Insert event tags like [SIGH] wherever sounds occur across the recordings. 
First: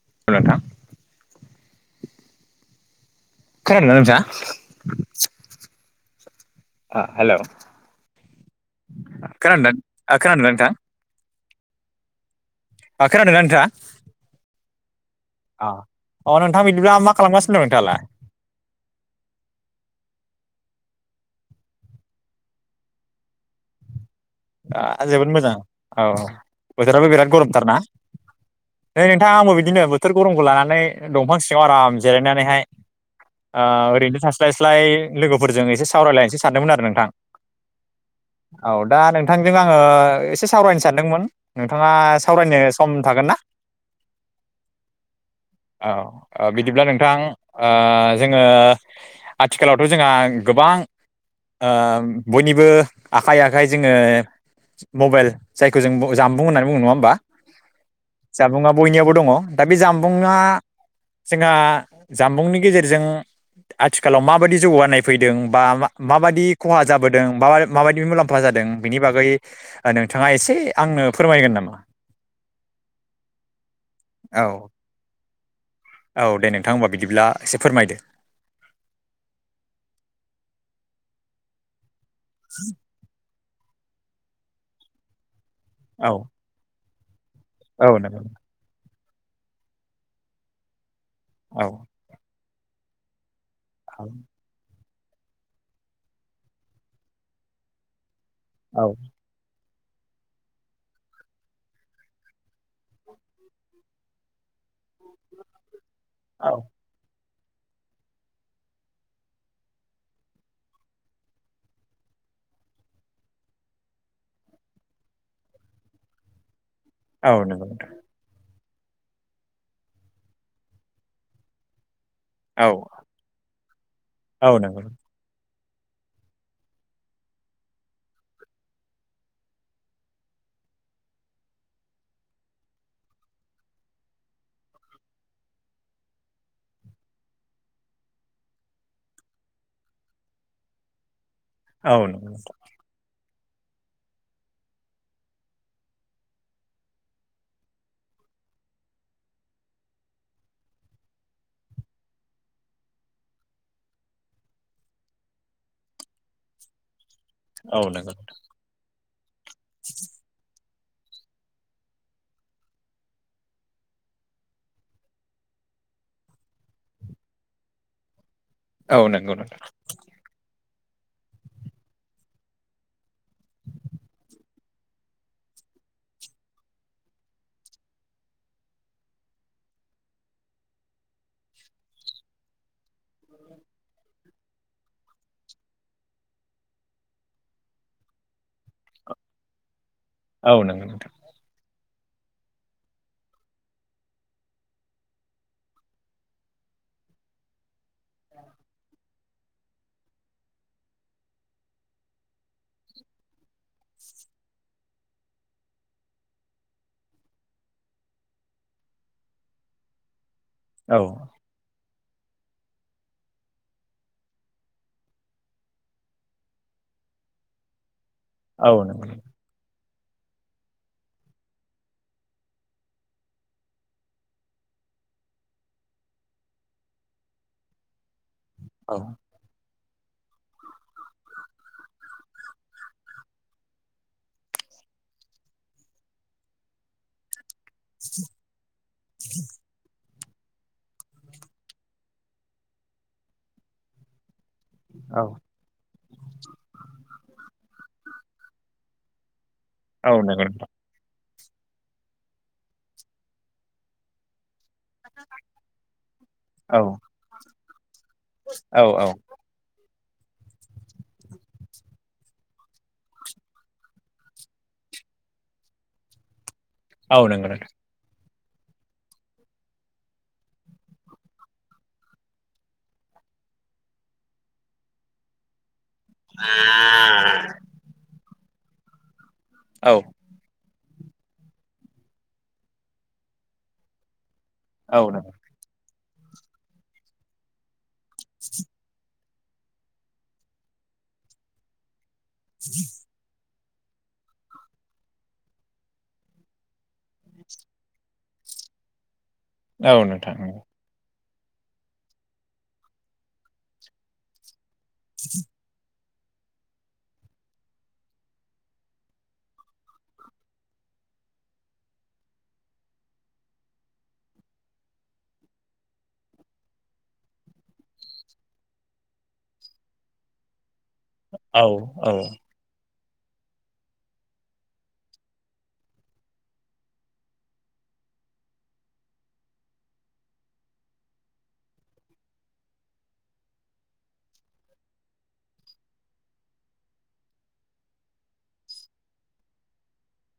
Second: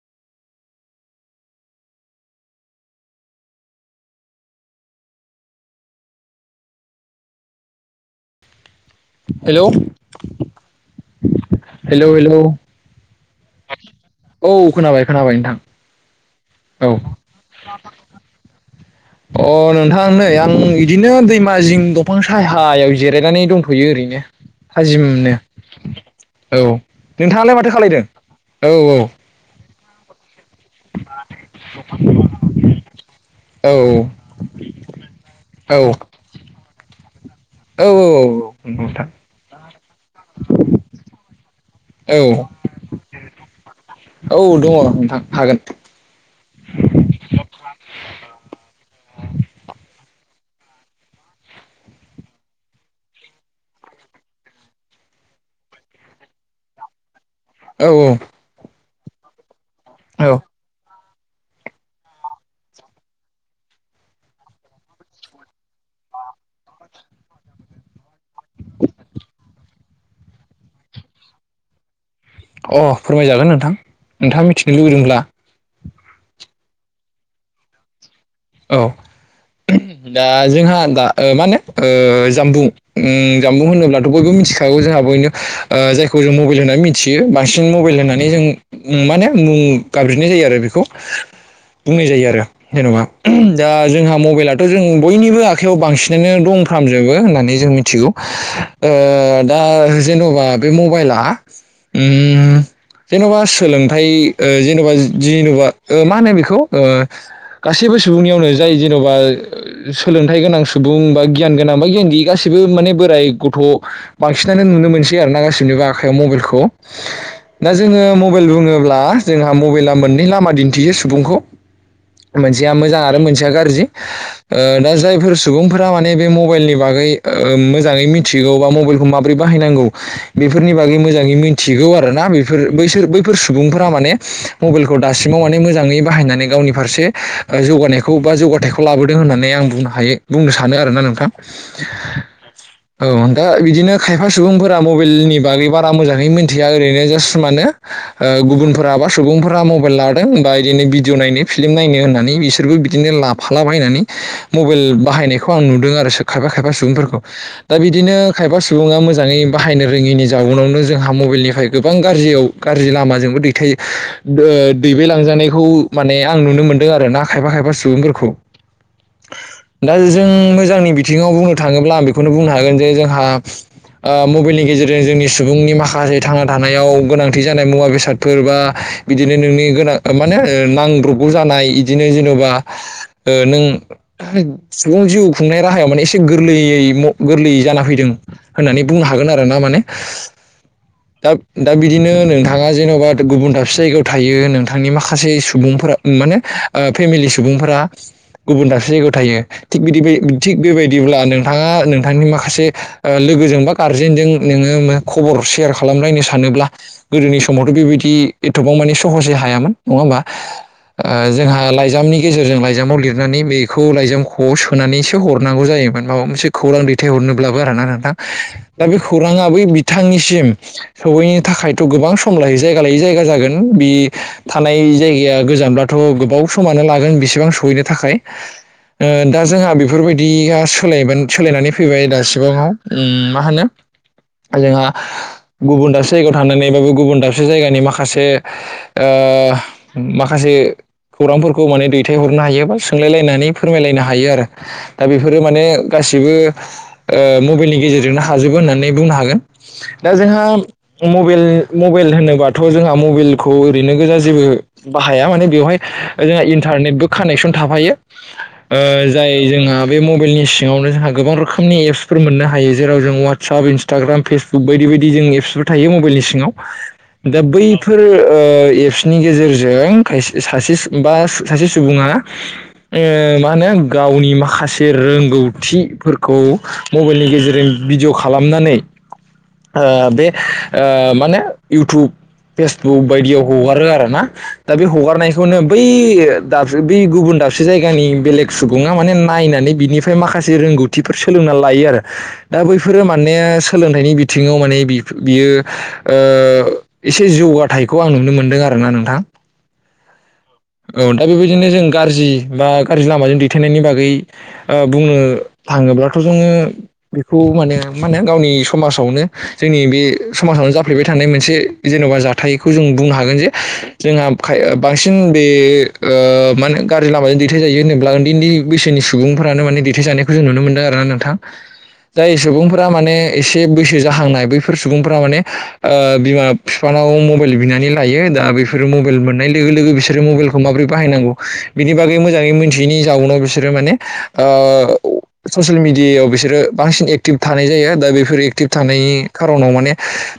[UNINTELLIGIBLE] नोंथां खोनादों ना नोंथाङा? आ हेलौ हेलौ खोनादों ओ खोनादोंना नोंथां हेलौ हेलौ ओ खोनादोंना नोंथाङा औ खोनाबाय खोनाबाय नोंथां। अ नोंथांङा बिदिब्ला मा खालामगासिनो दं नोंथाङालाय अ नोंथां नै आं बिदिनो दैमा जिं दंफां साहायाव जिरायनानै दंथ'यो ओरैनो दा जोबोद थाजिमनो मोजां औ औ बोथोराबो बिराद नोंथाङालाय माथो गरमथारना खालायदों औ नै नोंथाङा आंबो बिदिनो बोथोर गरमखौ लानानै दंफां सिङाव आराम जिरायनानैहाय ओ औ ओरैनो थास्लायस्लाय लोगोफोरजों एसे सावरायलायनोसो सानदोंमोन आरो नोंथां। औ औ औ औ नोंथां ओ एसे सावरायनो सानदोंमोन नोंथाङा औ सावरायनो सम थागोन ना? औ दङ नोंथां खाह औ ओ बिदिब्ला नोंथां जोङो आथिखालावथ' जोंहा गोबां ओ बयनिबो आखाइ आखाइ जोङो मबाइल जायखौ जों जामबुं होननानै बुंङो नङा होमबा औ औ जामबुंआ बयनियावबो दङ दा बे जामबुंआ औ जोंहा जामबुंनि गेजेरजों आथिखालाव माबायदि जौगानाय फैदों बा माबायदि खहा जाबोदों बा माबायदि मुलाम्फा जादों बिनि बागै नोंथाङा एसे आंनो फोरमायगोन नामा? अ फोरमायजागोन नोंथां औ नोंथाङा मिथिनो लुबैदोंब्ला औ दे नोंथां होनबा बिदिब्ला एसे फोरमायदो औ दा जोंहा दा मा होनो ओ जामबुं जामबुं होनोब्लाथ' बयबो मिथिखागौ जोंहा बयनो ओ औ जायखौ जों मबाइल होननानै मिथियो बांसिन मबाइल औ नंगौ होननानै जों उम माने मुं गाब्रिनाय जायो आरो बेखौ औ बुंनाय जायो आरो जेनेबा दा औ जोंहा मबाइलाथ' जों बयनिबो आखाइयाव बांसिनानो दंफ्रामजोबो होननानै जों मिथिगौ ओ दा जेन'बा बे मबाइला उम जेन'बा सोलोंथाइ ओ जेन'बा जेन'बा ओ मा होनो औ बेखौ ओ गासैबो सुबुंनियावनो जाय जेन'बा सोलोंथाइ गोनां सुबुं बा गियान गोनां बा गियान गैयि गासिबो माने बो बोराय गथ' बांसिनानो नुनो मोनसै आरोना गासिनिबो आखाइायाव मबाइलखौ औ नंगौ दा नोंथां जोङो मबाइल बुङो ब्ला जोंहा मबाइला मोननै लामा दिन्थियो सुबुंखौ औ मोनसेया मोजां आरो मोनसेया गार जि औ ओ नंगौ दा जायफोर सुबुंफोरा माने बे मबाइलनि बागै ओ मोजाङै मिथिगौ बा मबाइलखौ माबोरै बाहायनांगौ बेफोरनि बागै मोजाङै मिथिगौ आरो ना बेफोर बैफोर सुबुंफोरा माने मबाइलखौ दासिमाव माने मोजाङै बाहायनानै गावनि फारसे जौगानायखौ बा जौगाथायखौ लाबोदों होननानै आं बुंनो हायो बुंनो सानो आरोना नोंथां औ नंगौ नोंथांं औ दा बिदिनो खायफा सुबुंफोरा मबाइलनि बागै बारा मोजाङै मिथिया ओरैनो जास्ट मानो ओ गुबुनफोरा बा सुबुंफोरा मबाइल लादों बा बिदिनो भिडिअ नायनो फिल्म नायनो होन्नानै बिसोरबो बिदिनो लाफाला बायनानै मबाइल बाहायनायखौ आं नुदों आरो खायफा खायफा सुबुंफोरखौ दा औ नंगौ बिदिनो खायफा सुबुङा मोजाङै बाहायनो रोङिनि जाउनावनो जोंहा मबाइलनिफ्राय गोबां गाज्रियाव गाज्रि लामाजोंबो दैथाय ओ दैबायलांजानायखौ माने आं नुनो मोन्दों आरो ना खायफा खायफा सुबुंफोरखौ औ नंगौ नोंथां जांनि बिथिङाव बुंनो थाङोब्ला आं बेखौनो बुंनो हागोन जे जोंहा ओ मबाइलनि गेजेरजों जोंनि सुबुंनि माखासे थांना थानायाव गोनांथि जानाय मुवा बेसादफोर बा बिदिनो नोंनि गोनां माने नांब्रबगौ जानाय बिदिनो जेन'बा नों सुबुं जिउ खुंनाय राहायाव माने एसे गोरलैयै गोरलै जाना फैदों होननानै बुंनो हागोन आरो ना माने। औ नोंगौ। दा दा बिदिनो नोंथाङा जेन'बा गुबुन दाबसे जायगायाव थायो नोंथांनि माखासे सुबुंफोरा माने फेमिलि सुबुंफोरा गुबुन दाससे जायगायाव थायो थिग बिदि थिग बेबायदिब्ला नोंथाङा नोंथांनि माखासे ओ लोग गोजों बा गार्जेनजों नोङो खबर सेयार खालामलायनो सानोब्ला गोदोनि समावथ' बेबायदि एथबाव मानि सहसै हायामोन नङा होमबा औ जोंहा लाइजामनि गेजेरजों लाइजामाव लिरनानै बेखौ लाइजामखौ सोनानैससे हरनांगौ जायोमोन माबा मोनसे खौ रां दैथायहरनोब्लाबो आरो ना नोंथां औ दा बे नंगौ खौराङा बै बि थांनिसिम सहैनो थाखायथ' गोबां सम लायै जायगा लायै जायगा जागोन बि थानाय बे जायगाया गोजानब्लाथ' गोबाव समानो लागोन बेसेबां सहैनो थाखाय औ ओ दा जोंहा बे फोरबायदिया सोलायब सोलायनानै फैबाय दासिबाङाव मा होनो जोंहा गुबुन दासो जायगायाव थांनानैबाबो गुबुन दा दाबसे जायगानि माखासे ओ माखासे खौरांफोरखौ माने दैथायहरनो हायो बा सोंलायलायनानै फोरमायलायनो हायो आरो। दा औ बेफोरो माने गासिबो ओ मबाइलनि गेजेरजोंनो हाजोबो होननानै बुंनो हागोन। औ दा जोंहा। नंगौ नोंथां मबाइल होनोबाथ' जोंहा मबाइलखौ ओरैनो गोजा जेबो बाहाया माने बेवहाय जोंहा औ इन्टारनेटबो कानेक्सन थाफायो औ औ जाय जोंहा बे मबाइलनि सिङावनो जोंहा गोबां रोखोमनि एप्सफोर मोननो हायो जेराव जों वाट्सएप इन्सटाग्राम फेसबुक बायदि बेबायदि जों एप्सबो थायो मबाइलनि सिङाव औ दा नंगौ नोंथां बैफोर ओ एपसनि गेजेरजों सासे बा सासे सुबुङा मा होनो गावनि माखासे रोंगौ थि। फोरखौ मबाइलनि गेजेरजों भिडिय' खालामनानै औ बे ओ माने इउटुब फेसबुक बायदियाव हगारो आरो ना दा बे औ हगारनाय नंगौ बै बै गुबुन दाबसे जायगानि बेलेग सुबुङा माने‌ न नायनानै बिनिफ्राय माखासे रोंग'थिफोर सोलोंनानै लायो आरो दा बैफोरो माने सोलोंथाइनि बिथिङाव माने बियो एसे ओ जौगाथायाइखौ आं नुनो मोनदों आर ना नोंथां। औ नोंथां। औ दा बेबायदिनो जों गाज्रि बा गाज्रि लामाजों दैथायनायनि बागै ओ बुंनो थाङोब्लाथ' जोङो। बेखौ माने मा होनो गावनि समाजावनो जोंनि बे समाजावनो जाफ्लेबाय थानाय मोनसे जेन'बा जाथायखौ जों बुंनो हागोन जे जोंहा बांसिन बे माने गाज्रि लामाजों दैथायाइ जायो होनोब्ला उन्दै उन्दै बैसोनि सुबुंफ्रानो माने दैथथाय जानायख जों नुनो मोनदों आरोना नोंथां औ जाय सुबुंफोरा मान ने एसे बैसो जाहांनाय बैफोर सुबुंफोरा माने बिमा बिफानाव मबाइल बिनानै लाय यो दा बेफोर मबाइल मोननाय लोगो लोगो बिस सोरो मबाइलखौ माबोरै बाहायनांगौ बिनि बागै मोजाङै मिथियैनि जाउनाव बिसोरो माने ओ ससियेल मिडियायाव बिसोरो बांसिन एक्टिभ थानाय जायो दा बेफोर एक्टिभ थानायनि खार'नाव माने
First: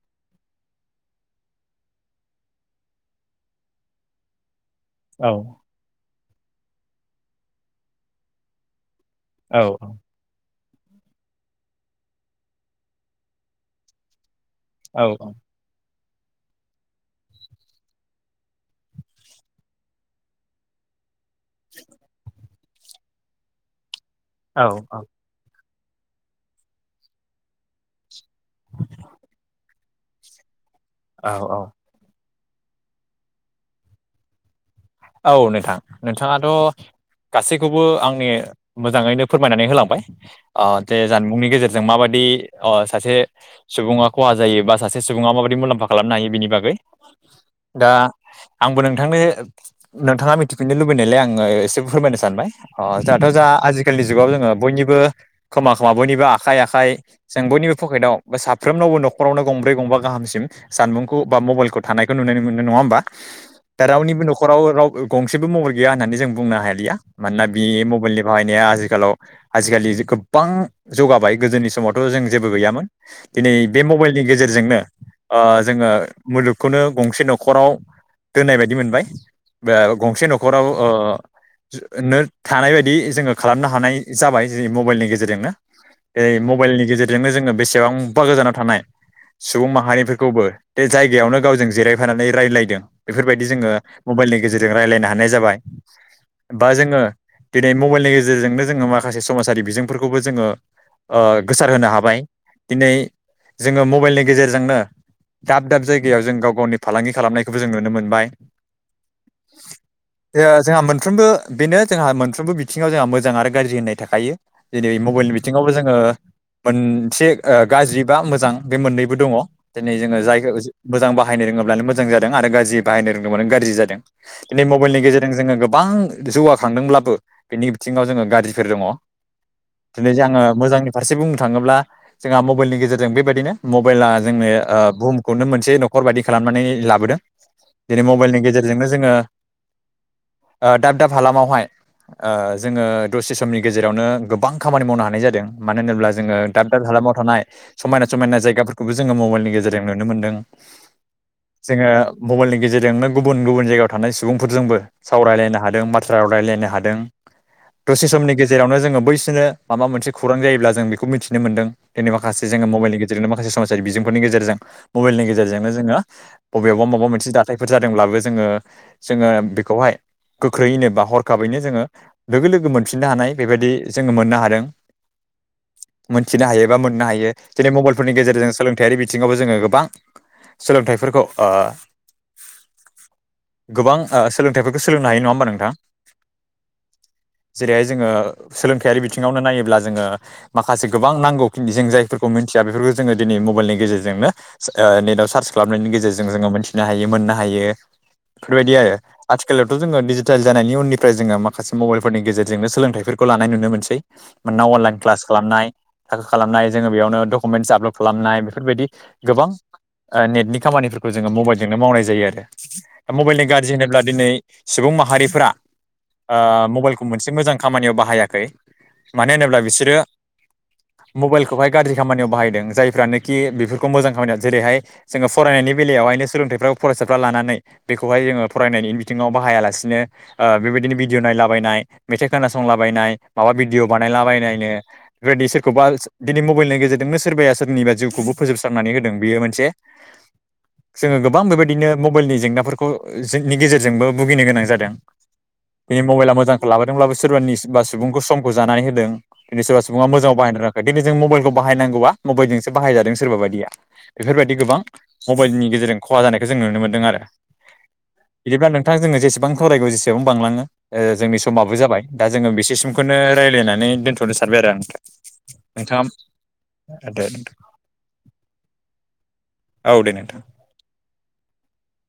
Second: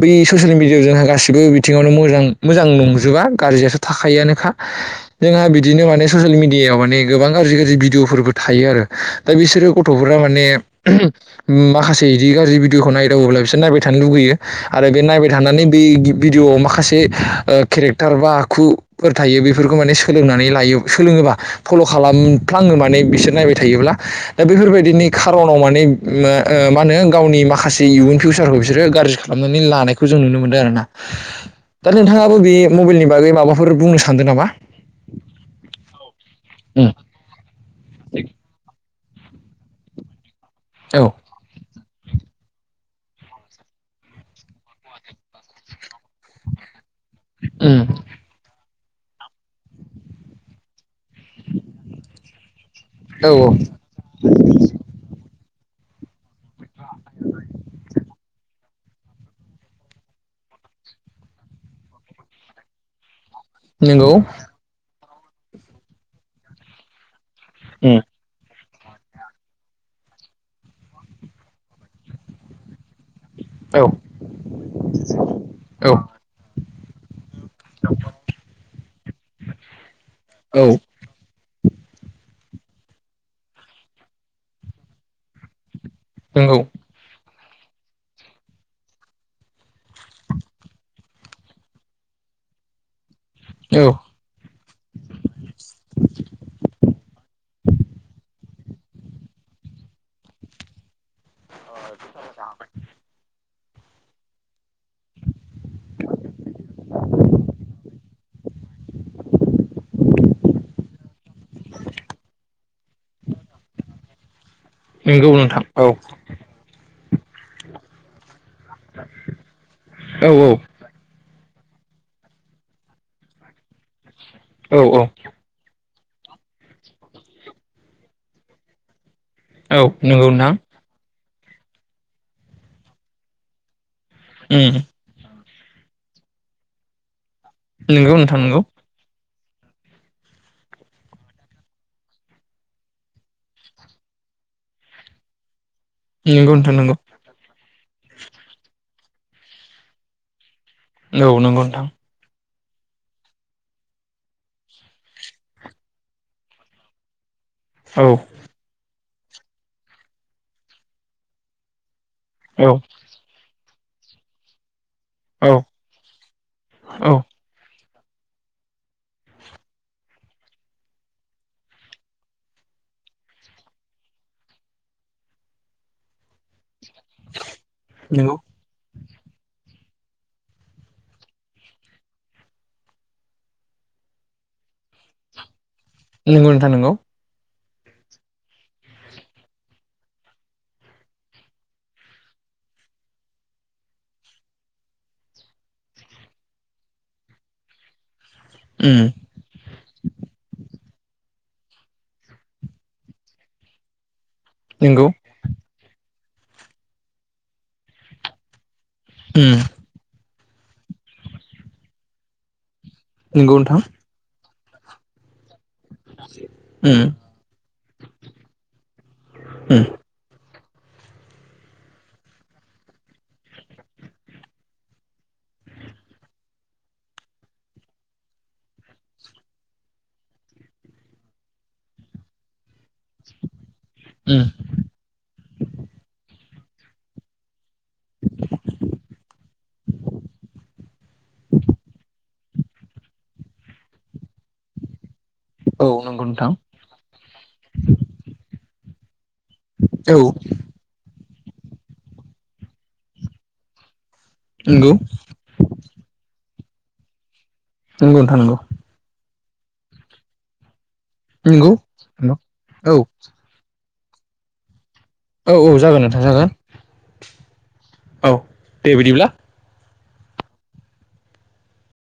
बै ससियेल मिडियायाव जोंहा गासिबो बिथिङावनो मोजां मोजां नंजोबा गाज्रियाथो थाखायोआनोखा औ जोंहा बिदिनो माने ससियेल मिडियायाव माने गोबां गाज्रि गाज्रि भिडिअफोरबो थायो आरो। दा औ बिसोरो गथ'फोरा माने माखासे बिदि गाज्रि भिडिअखौ नायदावोब्ला बिसोर नायबाय थानो लुुबैयो आरो बे औ नायबाय थानानै बे भिडिअ'आव माखासे केरेक्टार बा आखु थायो बेफोरखौ माने सोलोंनानै लायो सोलोङोबा फल' खालामफ्लाङो माने बिसोर नायबाय थायोब्ला। दा औ बेफोरबायदिनि खार'नाव माने। मा होनो गावनि माखासे इयुन फिउसारखौ बिसोरो गाज्रि खालामनानै लानायखौ जों नुनो मोन्दों आर ना। औ औ। बे मबाइलनि बागै माबाफोर बुंनो सानदों नामा? औ नोंथां नोंथाङाथ' उम गासैखौबो आंनि मोजाङैनो फोरमायनानै होलांबाय ओ जे औ जानबुंनि गेजेरजों मा बायदि दि ओ सासे सुबुङा खहा जायो बा सासे सुबुङा माबाददि मुलाम्फा खालामनो हायो बिनि बागै उम दा आंबो नोंथांनो नोंथाङा मिथिफिननो लु बैनायलाय आंङो एसे फोरमायनो सानबाय ओ जोंहाथ' औ जोंहा औ आजिखालिनि जुगाव जोङो बयनिबो खोमा खोमा बयनिबो आखाइ आखाइ जों बयनिबो पकेटआव बा साफ्रोमनावबो न'खरावनो गंब्रै गंबा गाहामसिम सानबुंखौ बा मबाइलखौ थानायखौ नुनो मोनो नङा होमबा? दा नंगौ। रावनिबो न'खराव राव गंसेबो मबाइल गैया होननानै जों बुंनो हालिया मानोना बि उम मबाइलनि बाहायनाया आजि खालाव आजिखालि गोबां जौगाबाय गोदोनि समावथ' जों जेबो गैयामोन। दिनै औ बे मबाइलनि गेजेरजोंनो ओ जोङो औ मुलुगखौनो गंसे न'खराव दोननाय बायदि मोनबाय। बे गंसे न'खराव ओ नो थानाय बायदि जोङो खालामनो हानाय जाबाय जेरै मबाइलनि गेजेरजोंनो। बेै नंगौ मबाइलनि गेजेरजोंनो जोङो बेसेबांबा गोजानाव थानाय। सुबुं माहारिफोरखौबो बे जायगायावनो गावजों जिरायफानानै रायज्लायदों बेफोरबायदि जोङो औ मबाइलनि गेजेरजों रायलायनो हानाय जाबाय बा जोङो दिनै मबाइलनि गेजेरजो जोंनो जोङो माखासे समाजारि बिजोंफोरखौबो जोङो ओ गोसारहोनो हाबाय दिनै जोङो मबाइलनि गेजेरजोंनो दाब दाब जायगायाव जों गाव गावनि फालांगि खालामनायखौबो जों नुनो मोनबाय। जो-जोंहा मोनफ्रोमबो बेनो जोंहा मोनफ्रोमबो बिथिङाव जोंहा मोजां आरो गाज्रि होननाय थाखायो। जेरै नंगौ मबाइल नोंथां बिथिङावबो औ जोङो मोन मोनसे गाज्रि बा मोजां बे मोननैबो दङ दिनै जोङो औ जायखौ मोजां बाहायनो रोङोब ब्लानो मोजां जादों आरो गाज्रि बाहायनो रोंदोंबानो गाज्रि जादों दिनै औ मबाइलनि गेजेरजों जोंङो गोबां जौगाखांदोंब्लाबो बिनि बिथिङाव जोङो गाज्रिफोर दङ। औ दिनै नंगौ आंङो नोंथां मोजांनि फारसे बुंनो थाङोब्ला जोंहा मबाइलनि गेजेरजों बेबायदिनो मबाइला जोंनो उम ओ बुहुमखौनो मोनसे न'खर बायदि खालामनानै लाबोदों जेरै नंगौ नोंथां मबाइलनि नि नंगौ गेजेरजोंनो जोङो दाब दाब हालामावहाय ओ जोङो दसे समनि गेजेरावनो गोबां खामानि मावनो हानाय जादों। मानो होनोब्ला जोङो नंगौ दाब नोंथां दाब नंगौ हालामाव थानाय समायना समायना जायगाफोरखौबो जोङो मबाइलनि गेजेरजों नुनो मोन्दों। औ नंगौ नोंथां जोङो मबाइलनि गेजेरजोंनो गुबुन गुबुन जायगायाव थानाय सुबुंफोरजोंबो सावरायलायनो हादों बाथ्रा रायलायनो हादों। औ दसे समनि गेजेरावनो जोङो बैसोरनो माबा मोनसे खौरां जायोब्ला जों बेखौ मिथिनो मोनदों। दिनै माखासे जोङो औ मबाइलनि गेजेरजोंनो माखासे समाजारि बिजोंफोरनि गेजेरजों मबाइलनि औ गेजेरजोंनो जोंनो बबेयावबा माबा औ मोनसे जाथायफोर जादों दोंब्लाबो जोंङो जोंङो बेखौहाय गोख्रैयैनो बा हरखाबैनो जोङो लोगो लोगो मोनफिननो हानाय बेबायदि जोङो मोननो हादों। मोनथिनो हायो। बा मोननो हायो दिनै मबाइलफोरनि नंगौ गेजेरजों सोलोंथायारि बिथिङावबो जोङो गोबां सोलोंथाइफोरखौ ओ गोबां ओ सोलोंथाइफोरखौ सोलोंनो हायो नङा होमबा नोंथां? नोंगौ नोंथां नंगौ। जेरैहाय जोङो सोलोंथायारि बिथिङावनो नायोब्ला जोङो माखासे गोबां नांगौ [UNINTELLIGIBLE] जों जायफोरखौ मोन मिथिया बेफोरखौ जोङो दिनै मबाइलनि गेजेरजोंनो ओ नेटाव सार्च खालामनायनि गेजेरजों जोङो मिथिनो हायो मोननो हायो। बेफोरबायदि आरो उम आथिखालावथ' जोङो डिजिटेल जानायनि उननिफ्राय जोङो मा माखासे मबाइलफोरनि गेजेरजोंनो सोलोंथाइफोरखौ लानाय नुनो मोनसै मानोना अनलाइन नंगौ क्लास खालामनाय थाखा खालामनाय जोङो बेयावनो डकुमेन्टस आपलड खालामनाय बेफोरबायदि गोबां उम ओ नेटनि खामानिफोरखौ जोङो मबाइलजोंनो मावनाय जायो आरो दा मबाइलनि नंगौ गाज्रि नोंथां होनोब्ला दिनै सुबुं माहारिफोरा ओ उम मबाइलखौ मोनसे मोजां खामानियाव बाहायाखै मानो होनोब्ला उम बिसोरो मबाइलखौहाय गाज्रि खामानियाव बाहायदों जायफ्रानोखि बेफोरखौ मोजां खामानियाव जेरैहाय जोङो फरायनाय नि बेलायावहायनो सोलोंथाइफ्रा फरायसाफ्रा लानानै बेखौहाय जोङो फरायनायनि बिथिङाव बाहायालासिनो ओ बेबायदिनो भिडिअ नायलाबायनाय मेथाइ खोना संला बायनाय माबा बिदि भिडिअ बानायला उम बनायनो बेदि सोरखौबा दिनै मबाइलनि गेजेरजोंनो सोरबाया सोरनिबा जिउखौबो फोजोबस्रांनानै होदों बेयो मोनसे जोङो गोबां बेबायदिनो मबेलनि जेंनाफोरखौनि गेजेरजोंबो भुगिनो गोनां जादों औ बेनि नंगौ मबाइला नोंथां मोजांखौ लाबोदोंब्लाबो सोरबानि बा सुबुंखौ समखौ जानानै होदों दिनै सोरबा सुबुङा औ मोजाङाव बाहायनो रोङाखै दिनै जों मबाइलखौ बाहायनांगौआ मबाइलजोंसो बाहायादों सोरबा बायदिया बेफोरबायदि गोबां नंगौ मबाइलनि गेजेरजों खहा जानायखौ जों नुनो मोन्दों आरो नंगौ नोंथां नंगौ बिदिब्ला नोंथां जोङो जेसेबां सावरायगौ जेसेबां बांलाङो ओ जोंनि नंगौ समाबो जाबाय दा जोङो औ बिसेसिमखौनो रायज्लायनानै दोन्थ'नो सानबाय आरो आं औ-औ नोंथाङा जागोन नोंथां जागोन। औ दे बिदिब्ला औ दे नोंथां